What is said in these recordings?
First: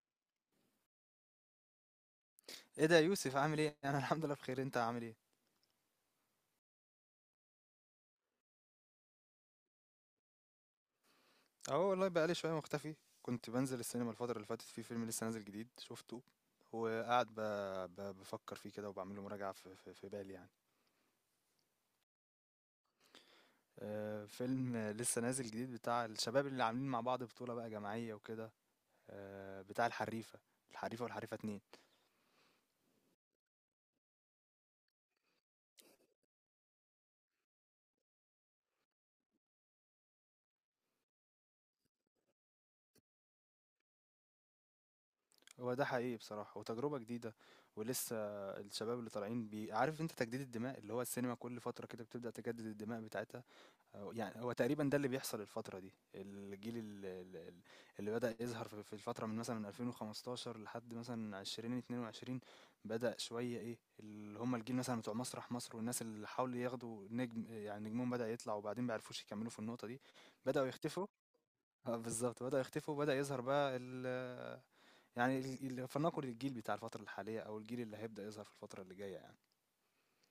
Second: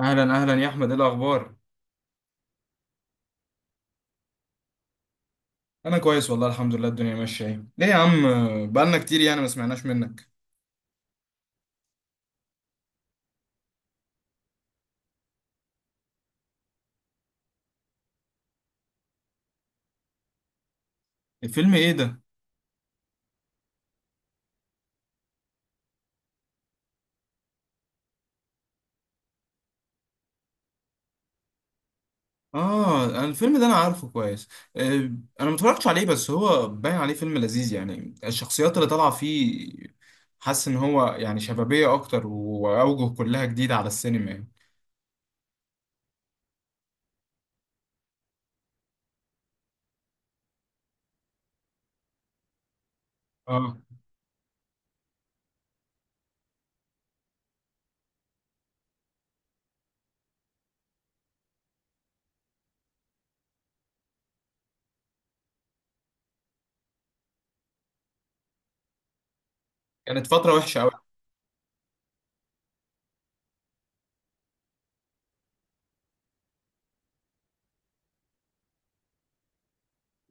اهلا اهلا يا احمد، ايه الاخبار؟ ايه ده يا يوسف، عامل ايه؟ انا الحمد لله بخير، انت عامل ايه؟ انا كويس والله، الحمد لله الدنيا ماشيه. ايه ليه يا عم؟ بقالنا كتير يعني ما سمعناش منك. اهو والله بقالي شويه مختفي. كنت بنزل السينما الفتره اللي فاتت، في فيلم لسه نازل جديد شفته وقاعد بفكر فيه كده وبعمل له مراجعه في بالي يعني. الفيلم ايه ده؟ فيلم لسه نازل جديد بتاع الشباب اللي عاملين مع بعض بطوله بقى جماعيه وكده، آه بتاع الحريفه، الحريفه والحريفه اتنين. اه، أنا الفيلم ده انا عارفه كويس. آه، انا ما اتفرجتش عليه، بس هو باين عليه فيلم لذيذ يعني، الشخصيات اللي طالعه فيه حاسس ان هو يعني شبابيه اكتر، واوجه كلها جديده على السينما يعني. هو ده حقيقي بصراحه وتجربه جديده ولسه. الشباب اللي طالعين، بي عارف انت تجديد الدماء، اللي هو السينما كل فتره كده بتبدا تجدد الدماء بتاعتها. اه، أو يعني هو تقريبا ده اللي بيحصل الفترة دي، الجيل اللي بدأ يظهر في الفترة من مثلا 2015 لحد مثلا 2022، بدأ شوية ايه اللي هم الجيل مثلا بتوع مسرح مصر، والناس اللي حاولوا ياخدوا نجم، يعني نجمهم بدأ يطلع وبعدين بيعرفوش يكملوا في النقطة دي. كانت فتره بدأوا وحشه قوي. يختفوا. اه بالظبط، بدأوا يختفوا وبدأ يظهر بقى ال، يعني فلنقل الجيل بتاع الفترة الحالية، او الجيل اللي هيبدأ يظهر في الفترة اللي جاية يعني.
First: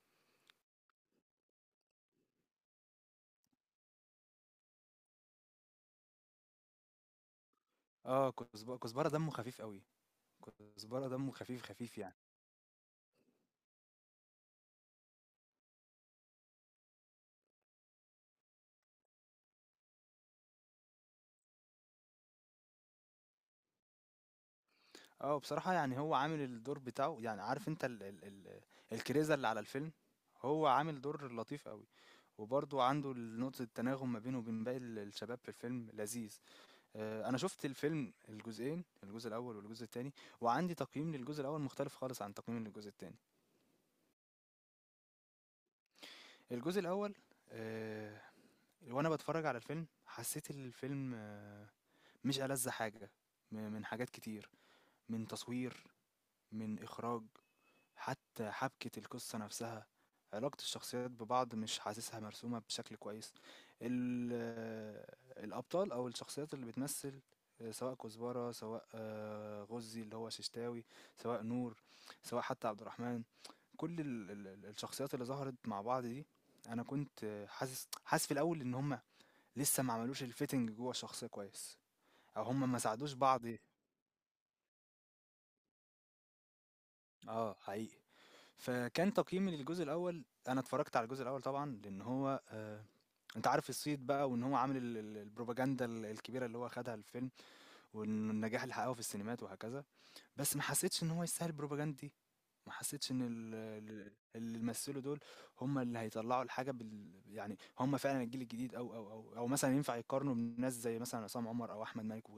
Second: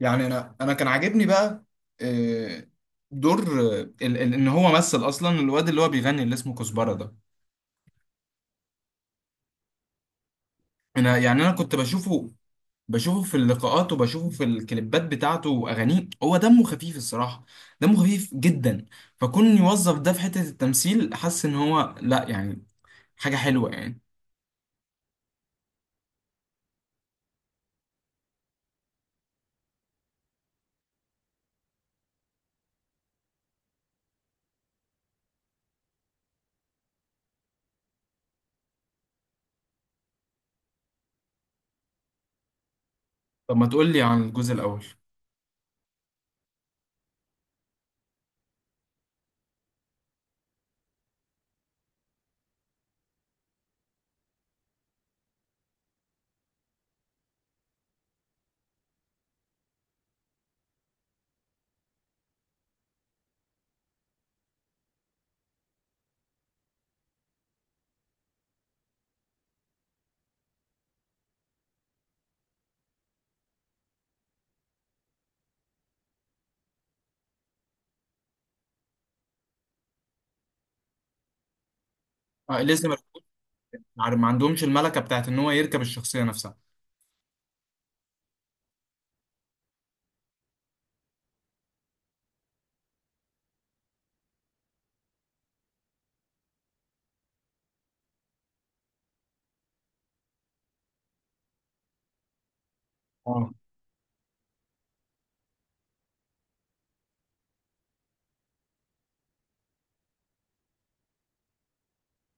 يعني انا كان عاجبني بقى آه، دور آه، ان هو مثل اصلا الواد اللي هو بيغني اللي اسمه كزبره ده. اه كزبرة دمه خفيف قوي، كزبرة انا دمه يعني خفيف كنت خفيف يعني. بشوفه في اللقاءات، وبشوفه في الكليبات بتاعته واغانيه. هو دمه خفيف الصراحه، دمه خفيف جدا. فكون يوظف ده في حته التمثيل، حاسس ان هو لا يعني حاجه حلوه يعني. اه بصراحة يعني هو عامل الدور بتاعه، يعني عارف انت ال ال ال الكريزة اللي على الفيلم، هو عامل دور لطيف قوي، وبرضه عنده نقطة التناغم ما بينه وبين باقي الشباب في الفيلم لذيذ. انا شفت الفيلم الجزئين، الجزء الاول والجزء التاني، وعندي تقييم للجزء الاول مختلف خالص عن تقييم للجزء التاني. طب ما تقول لي عن الجزء الاول. الجزء الاول، آه، وانا بتفرج على الفيلم حسيت الفيلم، مش ألذ حاجة من حاجات كتير، من تصوير، من اخراج، حتى حبكة القصة نفسها، علاقة الشخصيات ببعض مش حاسسها مرسومة بشكل كويس. ال آه، الأبطال أو الشخصيات اللي بتمثل، سواء كزبرة، سواء غُزي اللي هو ششتاوي، سواء نور، سواء حتى عبد الرحمن، كل ال ال ال الشخصيات اللي ظهرت مع بعض دي، أنا كنت حاسس في الأول إن هم لسه ما عملوش الfitting جوّه الشخصية كويس، أو آه هم ما لسه ما ساعدوش بعض. ما عندهمش الملكه بتاعت ان هو يركب الشخصيه نفسها. آه، حقيقي. فكان تقييمي للجزء الاول، انا اتفرجت على الجزء الاول طبعا لان هو انت عارف الصيت بقى، وان هو عامل البروباجندا الكبيره اللي هو خدها الفيلم، والنجاح اللي حققه في السينمات وهكذا. بس ما حسيتش ان هو يستاهل البروباجندا دي، ما حسيتش ان اه. اللي مثلوا دول هم اللي هيطلعوا الحاجه يعني هم فعلا الجيل الجديد، او مثلا ينفع يقارنوا بناس زي مثلا عصام عمر او احمد مالك.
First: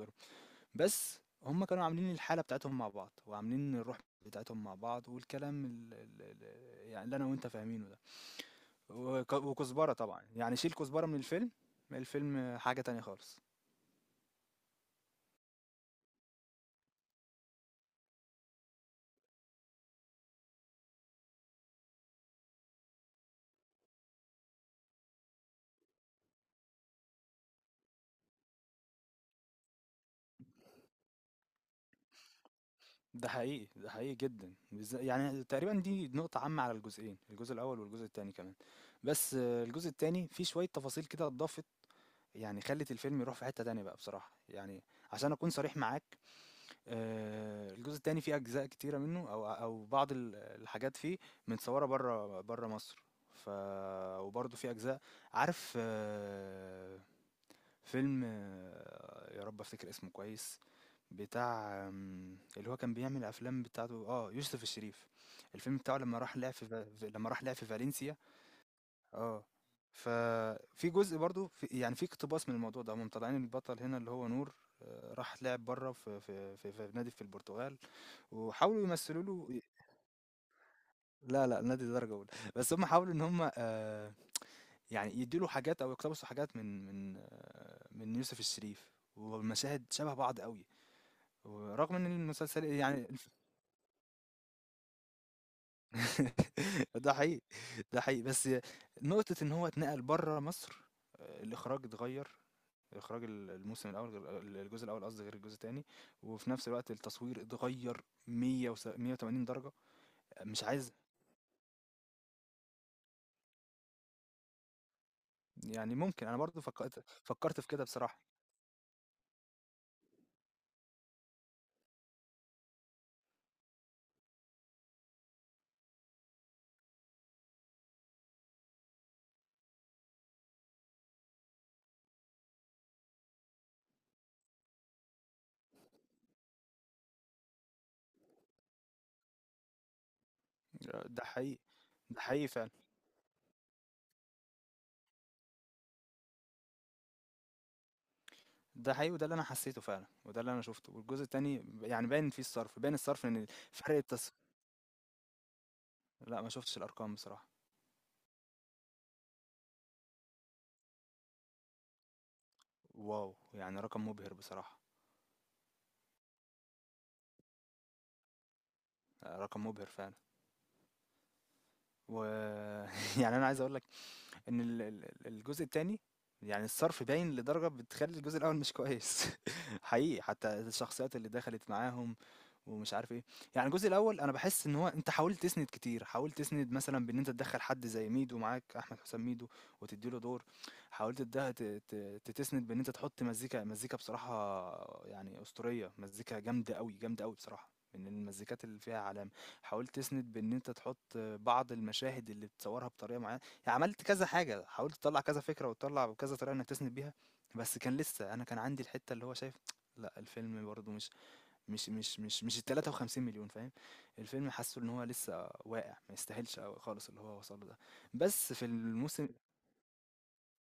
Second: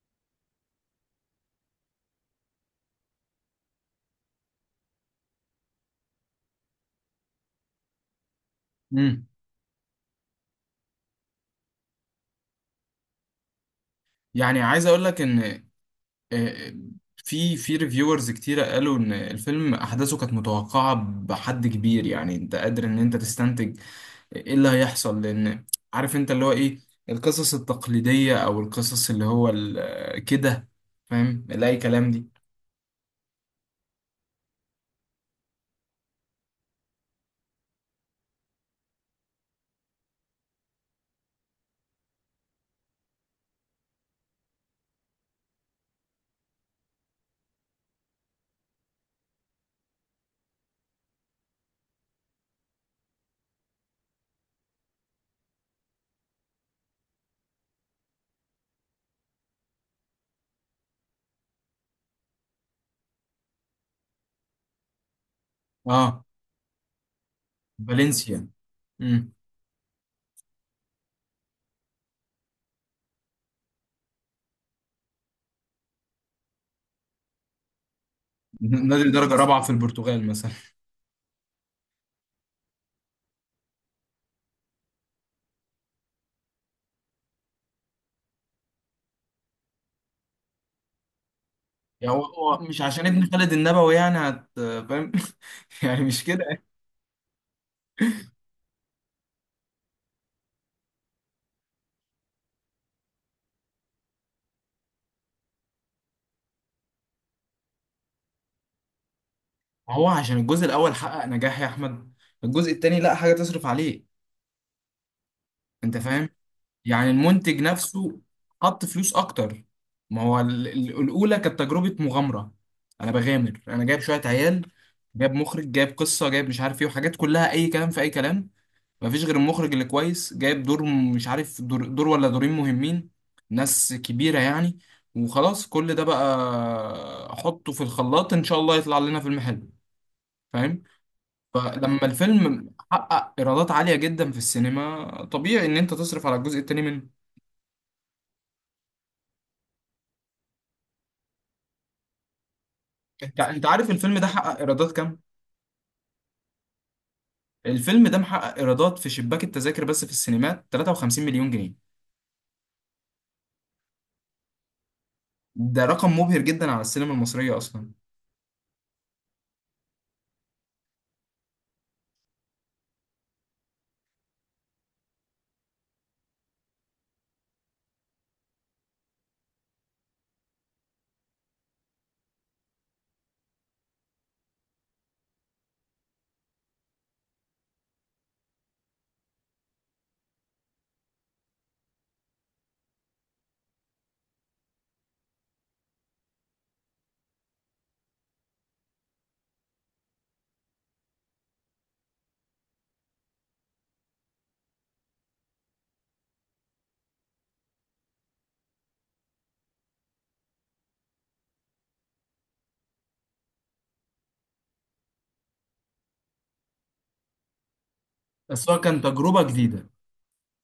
بس هم كانوا عاملين الحالة بتاعتهم مع بعض، وعاملين الروح بتاعتهم مع بعض، والكلام ال ال ال يعني اللي انا وانت فاهمينه ده. امم. وكزبرة طبعا، يعني شيل كزبرة من الفيلم، الفيلم حاجة تانية خالص. يعني عايز اقول لك ان آه، آه، في ريفيورز كتيرة قالوا ان الفيلم احداثه كانت متوقعة بحد كبير. يعني انت قادر ان انت تستنتج ايه اللي هيحصل، لان عارف انت اللي هو ايه، القصص التقليدية او القصص اللي هو ال- آه، كده، فاهم اللي اي كلام دي. ده حقيقي، ده حقيقي جدا يعني تقريبا دي نقطة عامة على الجزئين، الجزء الأول والجزء التاني كمان. بس الجزء التاني فيه شوية تفاصيل كده اتضافت، يعني خلت الفيلم يروح في حتة تانية بقى بصراحة يعني. عشان أكون صريح معاك، الجزء التاني فيه أجزاء كتيرة منه، أو بعض ال الحاجات فيه متصوّرة برّه مصر، ف وبرضه في أجزاء، عارف فيلم يا رب أفتكر اسمه كويس، بتاع اللي هو كان بيعمل الأفلام بتاعته، يوسف الشريف، الفيلم بتاعه اه. لمّا راح لعب في فالنسيا. فالنسيا. امم. آه، ففي جزء برضه ف يعني في اقتباس من الموضوع ده، هُم مطلّعين البطل هنا اللي هو نور، راح لعب برّه في نادي في البرتغال، وحاولوا نادي يمثلوا الدرجة الرابعة له. في البرتغال مثلا. لا لأ، نادي درجة أولى، بس هم حاولوا إن هم، يعني يدّوا له حاجات أو يقتبسوا حاجات من يوسف الشريف، والمشاهد شبه بعض أوي، ورغم إن يعني هو المسلسل مش عشان يعني. ابن خالد النبوي يعني هت، فاهم؟ يعني مش كده. ده حقيقي، ده حقيقي، بس نقطة إن هو اتنقل برّه مصر، الإخراج اتغيّر، إخراج ال الموسم الأول غير ال الجزء الأول، قصدي غير الجزء التاني، وفي نفس الوقت التصوير اتغيّر مِيّة وس 180 درجة. هو عشان مش الجزء عايز، الاول حقق نجاح يا احمد، الجزء التاني لا حاجة تصرف عليه. يعني انت ممكن فاهم؟ أنا برضه فكرت، يعني فكرت المنتج في كده نفسه بصراحة. حط فلوس اكتر. ما هو الاولى كانت تجربه مغامره. انا بغامر، انا جايب شويه عيال، جايب مخرج، جايب قصه، جايب مش عارف ايه، وحاجات كلها اي كلام في اي كلام. مفيش غير المخرج اللي كويس. جايب دور مش عارف، دور، دور ولا دورين مهمين، ناس كبيره يعني. وخلاص كل ده بقى احطه في الخلاط، ان شاء الله يطلع لنا فيلم حلو. فاهم؟ ده حقيقي. فلما ده حقيقي فعلا. الفيلم حقق ايرادات عاليه جدا في السينما، طبيعي ان انت تصرف على الجزء التاني منه. ده حقيقي، وده اللي انا حسيته فعلا، وده اللي انا شفته، والجزء التاني يعني باين فيه الصرف، باين الصرف انت ان انت عارف فرق الفيلم ده التص... حقق ايرادات كام؟ لا ما شفتش الارقام بصراحة. الفيلم ده محقق ايرادات في شباك التذاكر بس في السينمات 53 مليون جنيه. واو، يعني رقم مبهر بصراحة. ده رقم مبهر جدا على السينما المصرية اصلا. رقم مبهر فعلا. و يعني انا عايز اقول ان الجزء التاني يعني الصرف باين لدرجة بتخلي الجزء الاول مش كويس، حقيقي، حتى الشخصيات اللي دخلت معاهم ومش عارف ايه. يعني الجزء الاول انا بحس ان هو انت حاولت تسند كتير، حاولت تسند مثلا بان انت تدخل حد زي ميدو معاك، احمد حسام ميدو، وتديله دور. حاولت تده- ت- ت- تتسند بان انت تحط مزيكا، مزيكا بصراحة يعني اسطورية، مزيكا جامدة قوي، جامدة قوي بصراحة، من المزيكات اللي فيها علامة. حاولت تسند بان انت تحط بعض المشاهد اللي بتصورها بطريقة معينة، عملت كذا حاجة، حاولت تطلع كذا فكرة، وتطلع كذا طريقة انك تسند بيها. بس كان لسه انا كان عندي الحتة اللي هو شايف، لا الفيلم برضه مش ال 53 مليون، فاهم. الفيلم حاسه ان هو لسه واقع ما يستاهلش أوي خالص اللي هو وصله ده. بس في بس هو كان الموسم. تجربة جديدة.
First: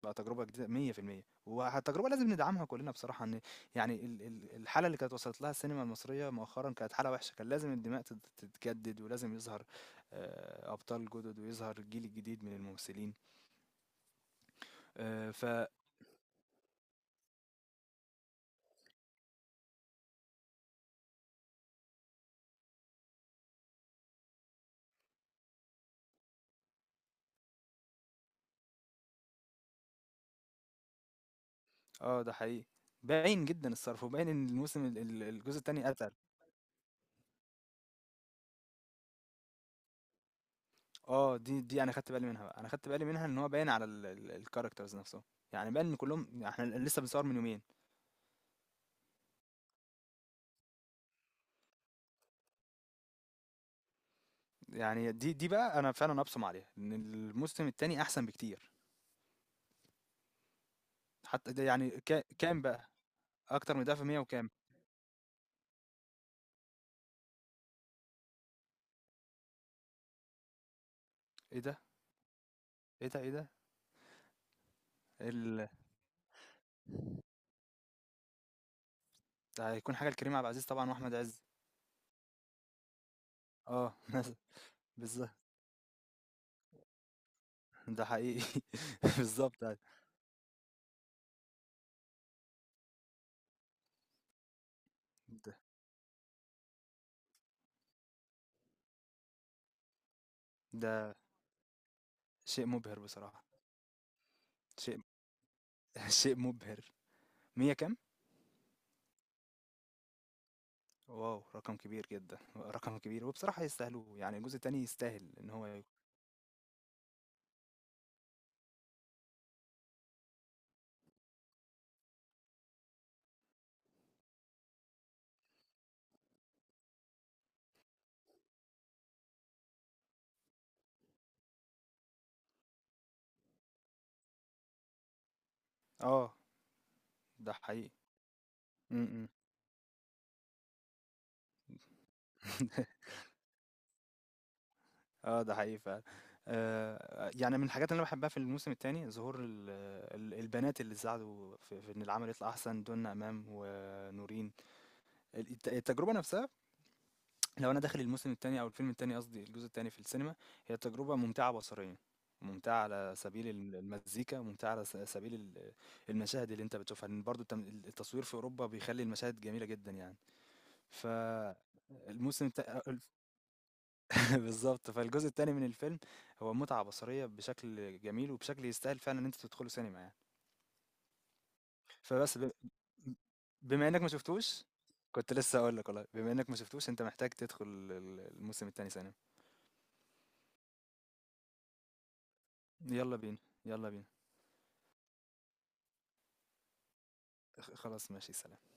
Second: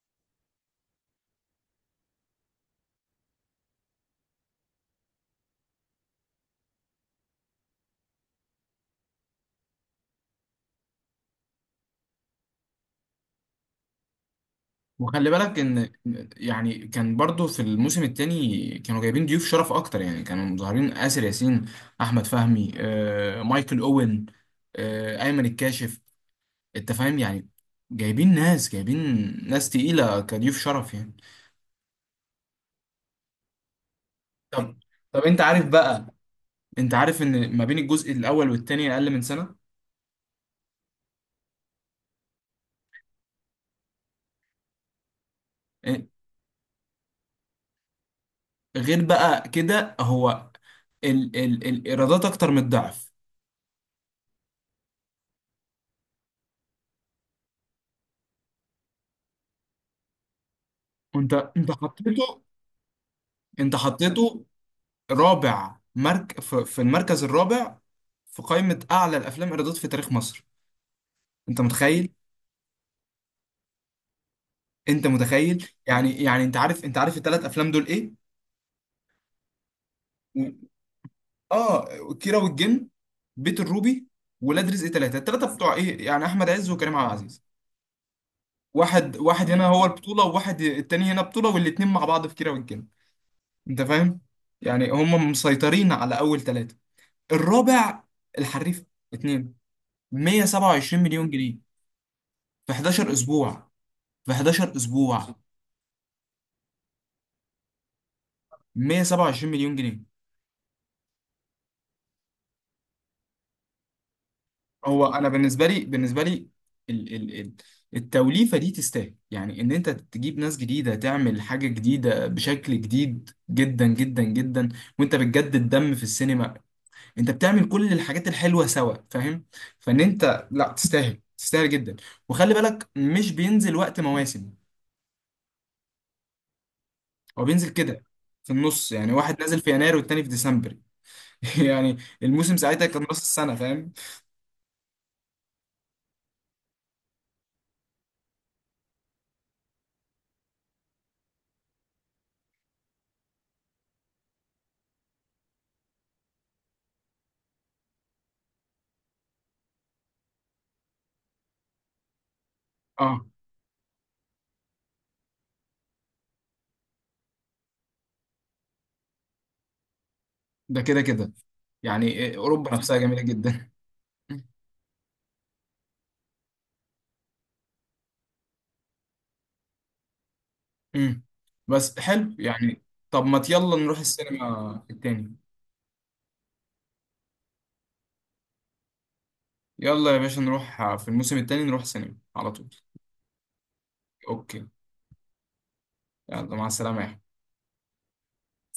بقى تجربة جديدة، 100% والتجربة لازم ندعمها كلنا بصراحة، ان يعني الحالة اللي كانت وصلت لها السينما المصرية مؤخرا كانت حالة وحشة، كان لازم الدماء تتجدد ولازم يظهر أبطال جدد، ويظهر الجيل الجديد من الممثلين. وخلي آه، ف، بالك ان يعني كان برضو في الموسم التاني كانوا جايبين ضيوف شرف اكتر. يعني كانوا مظهرين آسر ياسين، احمد فهمي آه، مايكل اوين، آه، ايمن الكاشف. انت فاهم يعني؟ جايبين ناس، جايبين ناس تقيلة كضيوف شرف يعني. آه، ده حقيقي. باين جدًا الصرف، وباين إن طب الموسم ال طب ال انت الجزء عارف التاني أتقل. بقى، انت عارف ان ما بين الجزء الاول والتاني اقل من سنة؟ دي أنا خدت بالي منها بقى، أنا خدت بالي منها إن هو باين على ال ال الcharacters نفسهم، يعني باين إن إيه، كلّهم إحنا لسه بنصور من يومين. غير بقى كده هو ال ال الايرادات اكتر من الضعف. يعني دي بقى أنا فعلًا أبصم عليها، إن الموسم التاني أحسن بكتير، وانت حتى ده انت يعني حطيته، كام بقى؟ انت أكتر من ده في 100 حطيته وكام؟ رابع في في المركز الرابع في قائمة اعلى الافلام ايرادات في تاريخ مصر. إيه انت ده، متخيل؟ إيه ده، إيه ده؟ انت متخيل؟ ال، يعني انت عارف الثلاث افلام دول ايه؟ ده هيكون حاجة لكريم عبد العزيز و- طبعًا وأحمد عز. اه، كيرة والجن، بيت آه، الروبي، مثلًا، ولاد رزق ثلاثة، بالضبط، الثلاثة بتوع ايه يعني، احمد عز وكريم عبد العزيز. ده حقيقي، واحد واحد بالضبط هنا أيوه، هو البطولة، وواحد التاني هنا بطولة، والاتنين مع بعض في كيرة والجن. انت فاهم؟ يعني هم ده مسيطرين على اول ثلاثة. الرابع، الحريف اتنين، 127 ده مليون جنيه شيء في مبهر 11 بصراحة، اسبوع، في 11 شيء اسبوع شيء مبهر، 100 كام؟ 127 مليون جنيه. واو، رقم كبير جدا، رقم كبير، وبصراحة يستاهلوه، يعني الجزء التاني هو انا يستاهل ان هو بالنسبة يكون. لي، بالنسبة لي ال ال ال التوليفة دي تستاهل يعني ان انت تجيب ناس جديدة، تعمل حاجة جديدة بشكل جديد جدا جدا جدا. وانت بتجدد دم في السينما، انت بتعمل كل الحاجات الحلوه سوا، فاهم؟ فان انت لا تستاهل، تستاهل جدا. وخلي بالك مش بينزل وقت مواسم، اه، هو ده بينزل حقيقي. كده في النص. م- يعني م. واحد نازل في يناير والتاني في ديسمبر. يعني الموسم ساعتها كان نص السنه، فاهم؟ اه ده حقيقي فعلا. آه يعني من الحاجات اللي انا بحبها في الموسم الثاني، ظهور البنات اللي ساعدوا في ان العمل يطلع احسن، دون امام ونورين. التجربه نفسها، لو انا داخل الموسم التاني او الفيلم التاني، قصدي الجزء التاني في السينما، هي تجربة ممتعة بصريا، ممتعة على اه، سبيل المزيكا، ممتعة على سبيل المشاهد اللي انت بتشوفها، لان برضو التصوير في اوروبا بيخلي المشاهد جميلة جدا يعني. ده كده كده. يعني فالموسم اوروبا التا... نفسها جميله جدا. بالظبط، فالجزء التاني من الفيلم هو متعة بصرية بشكل جميل، وبشكل يستاهل فعلا ان انت تدخله سينما يعني. امم. بس حلو فبس ب... يعني. طب ما يلا بما نروح انك ما شفتوش، السينما كنت التاني. لسه اقول لك والله، بما انك ما شفتوش انت محتاج تدخل الموسم التاني سينما. يلا يا باشا، نروح في الموسم التاني، نروح السينما على طول. يلا بينا، يلا بينا. اوكي، يلا مع السلامه يا خلاص ماشي، سلام.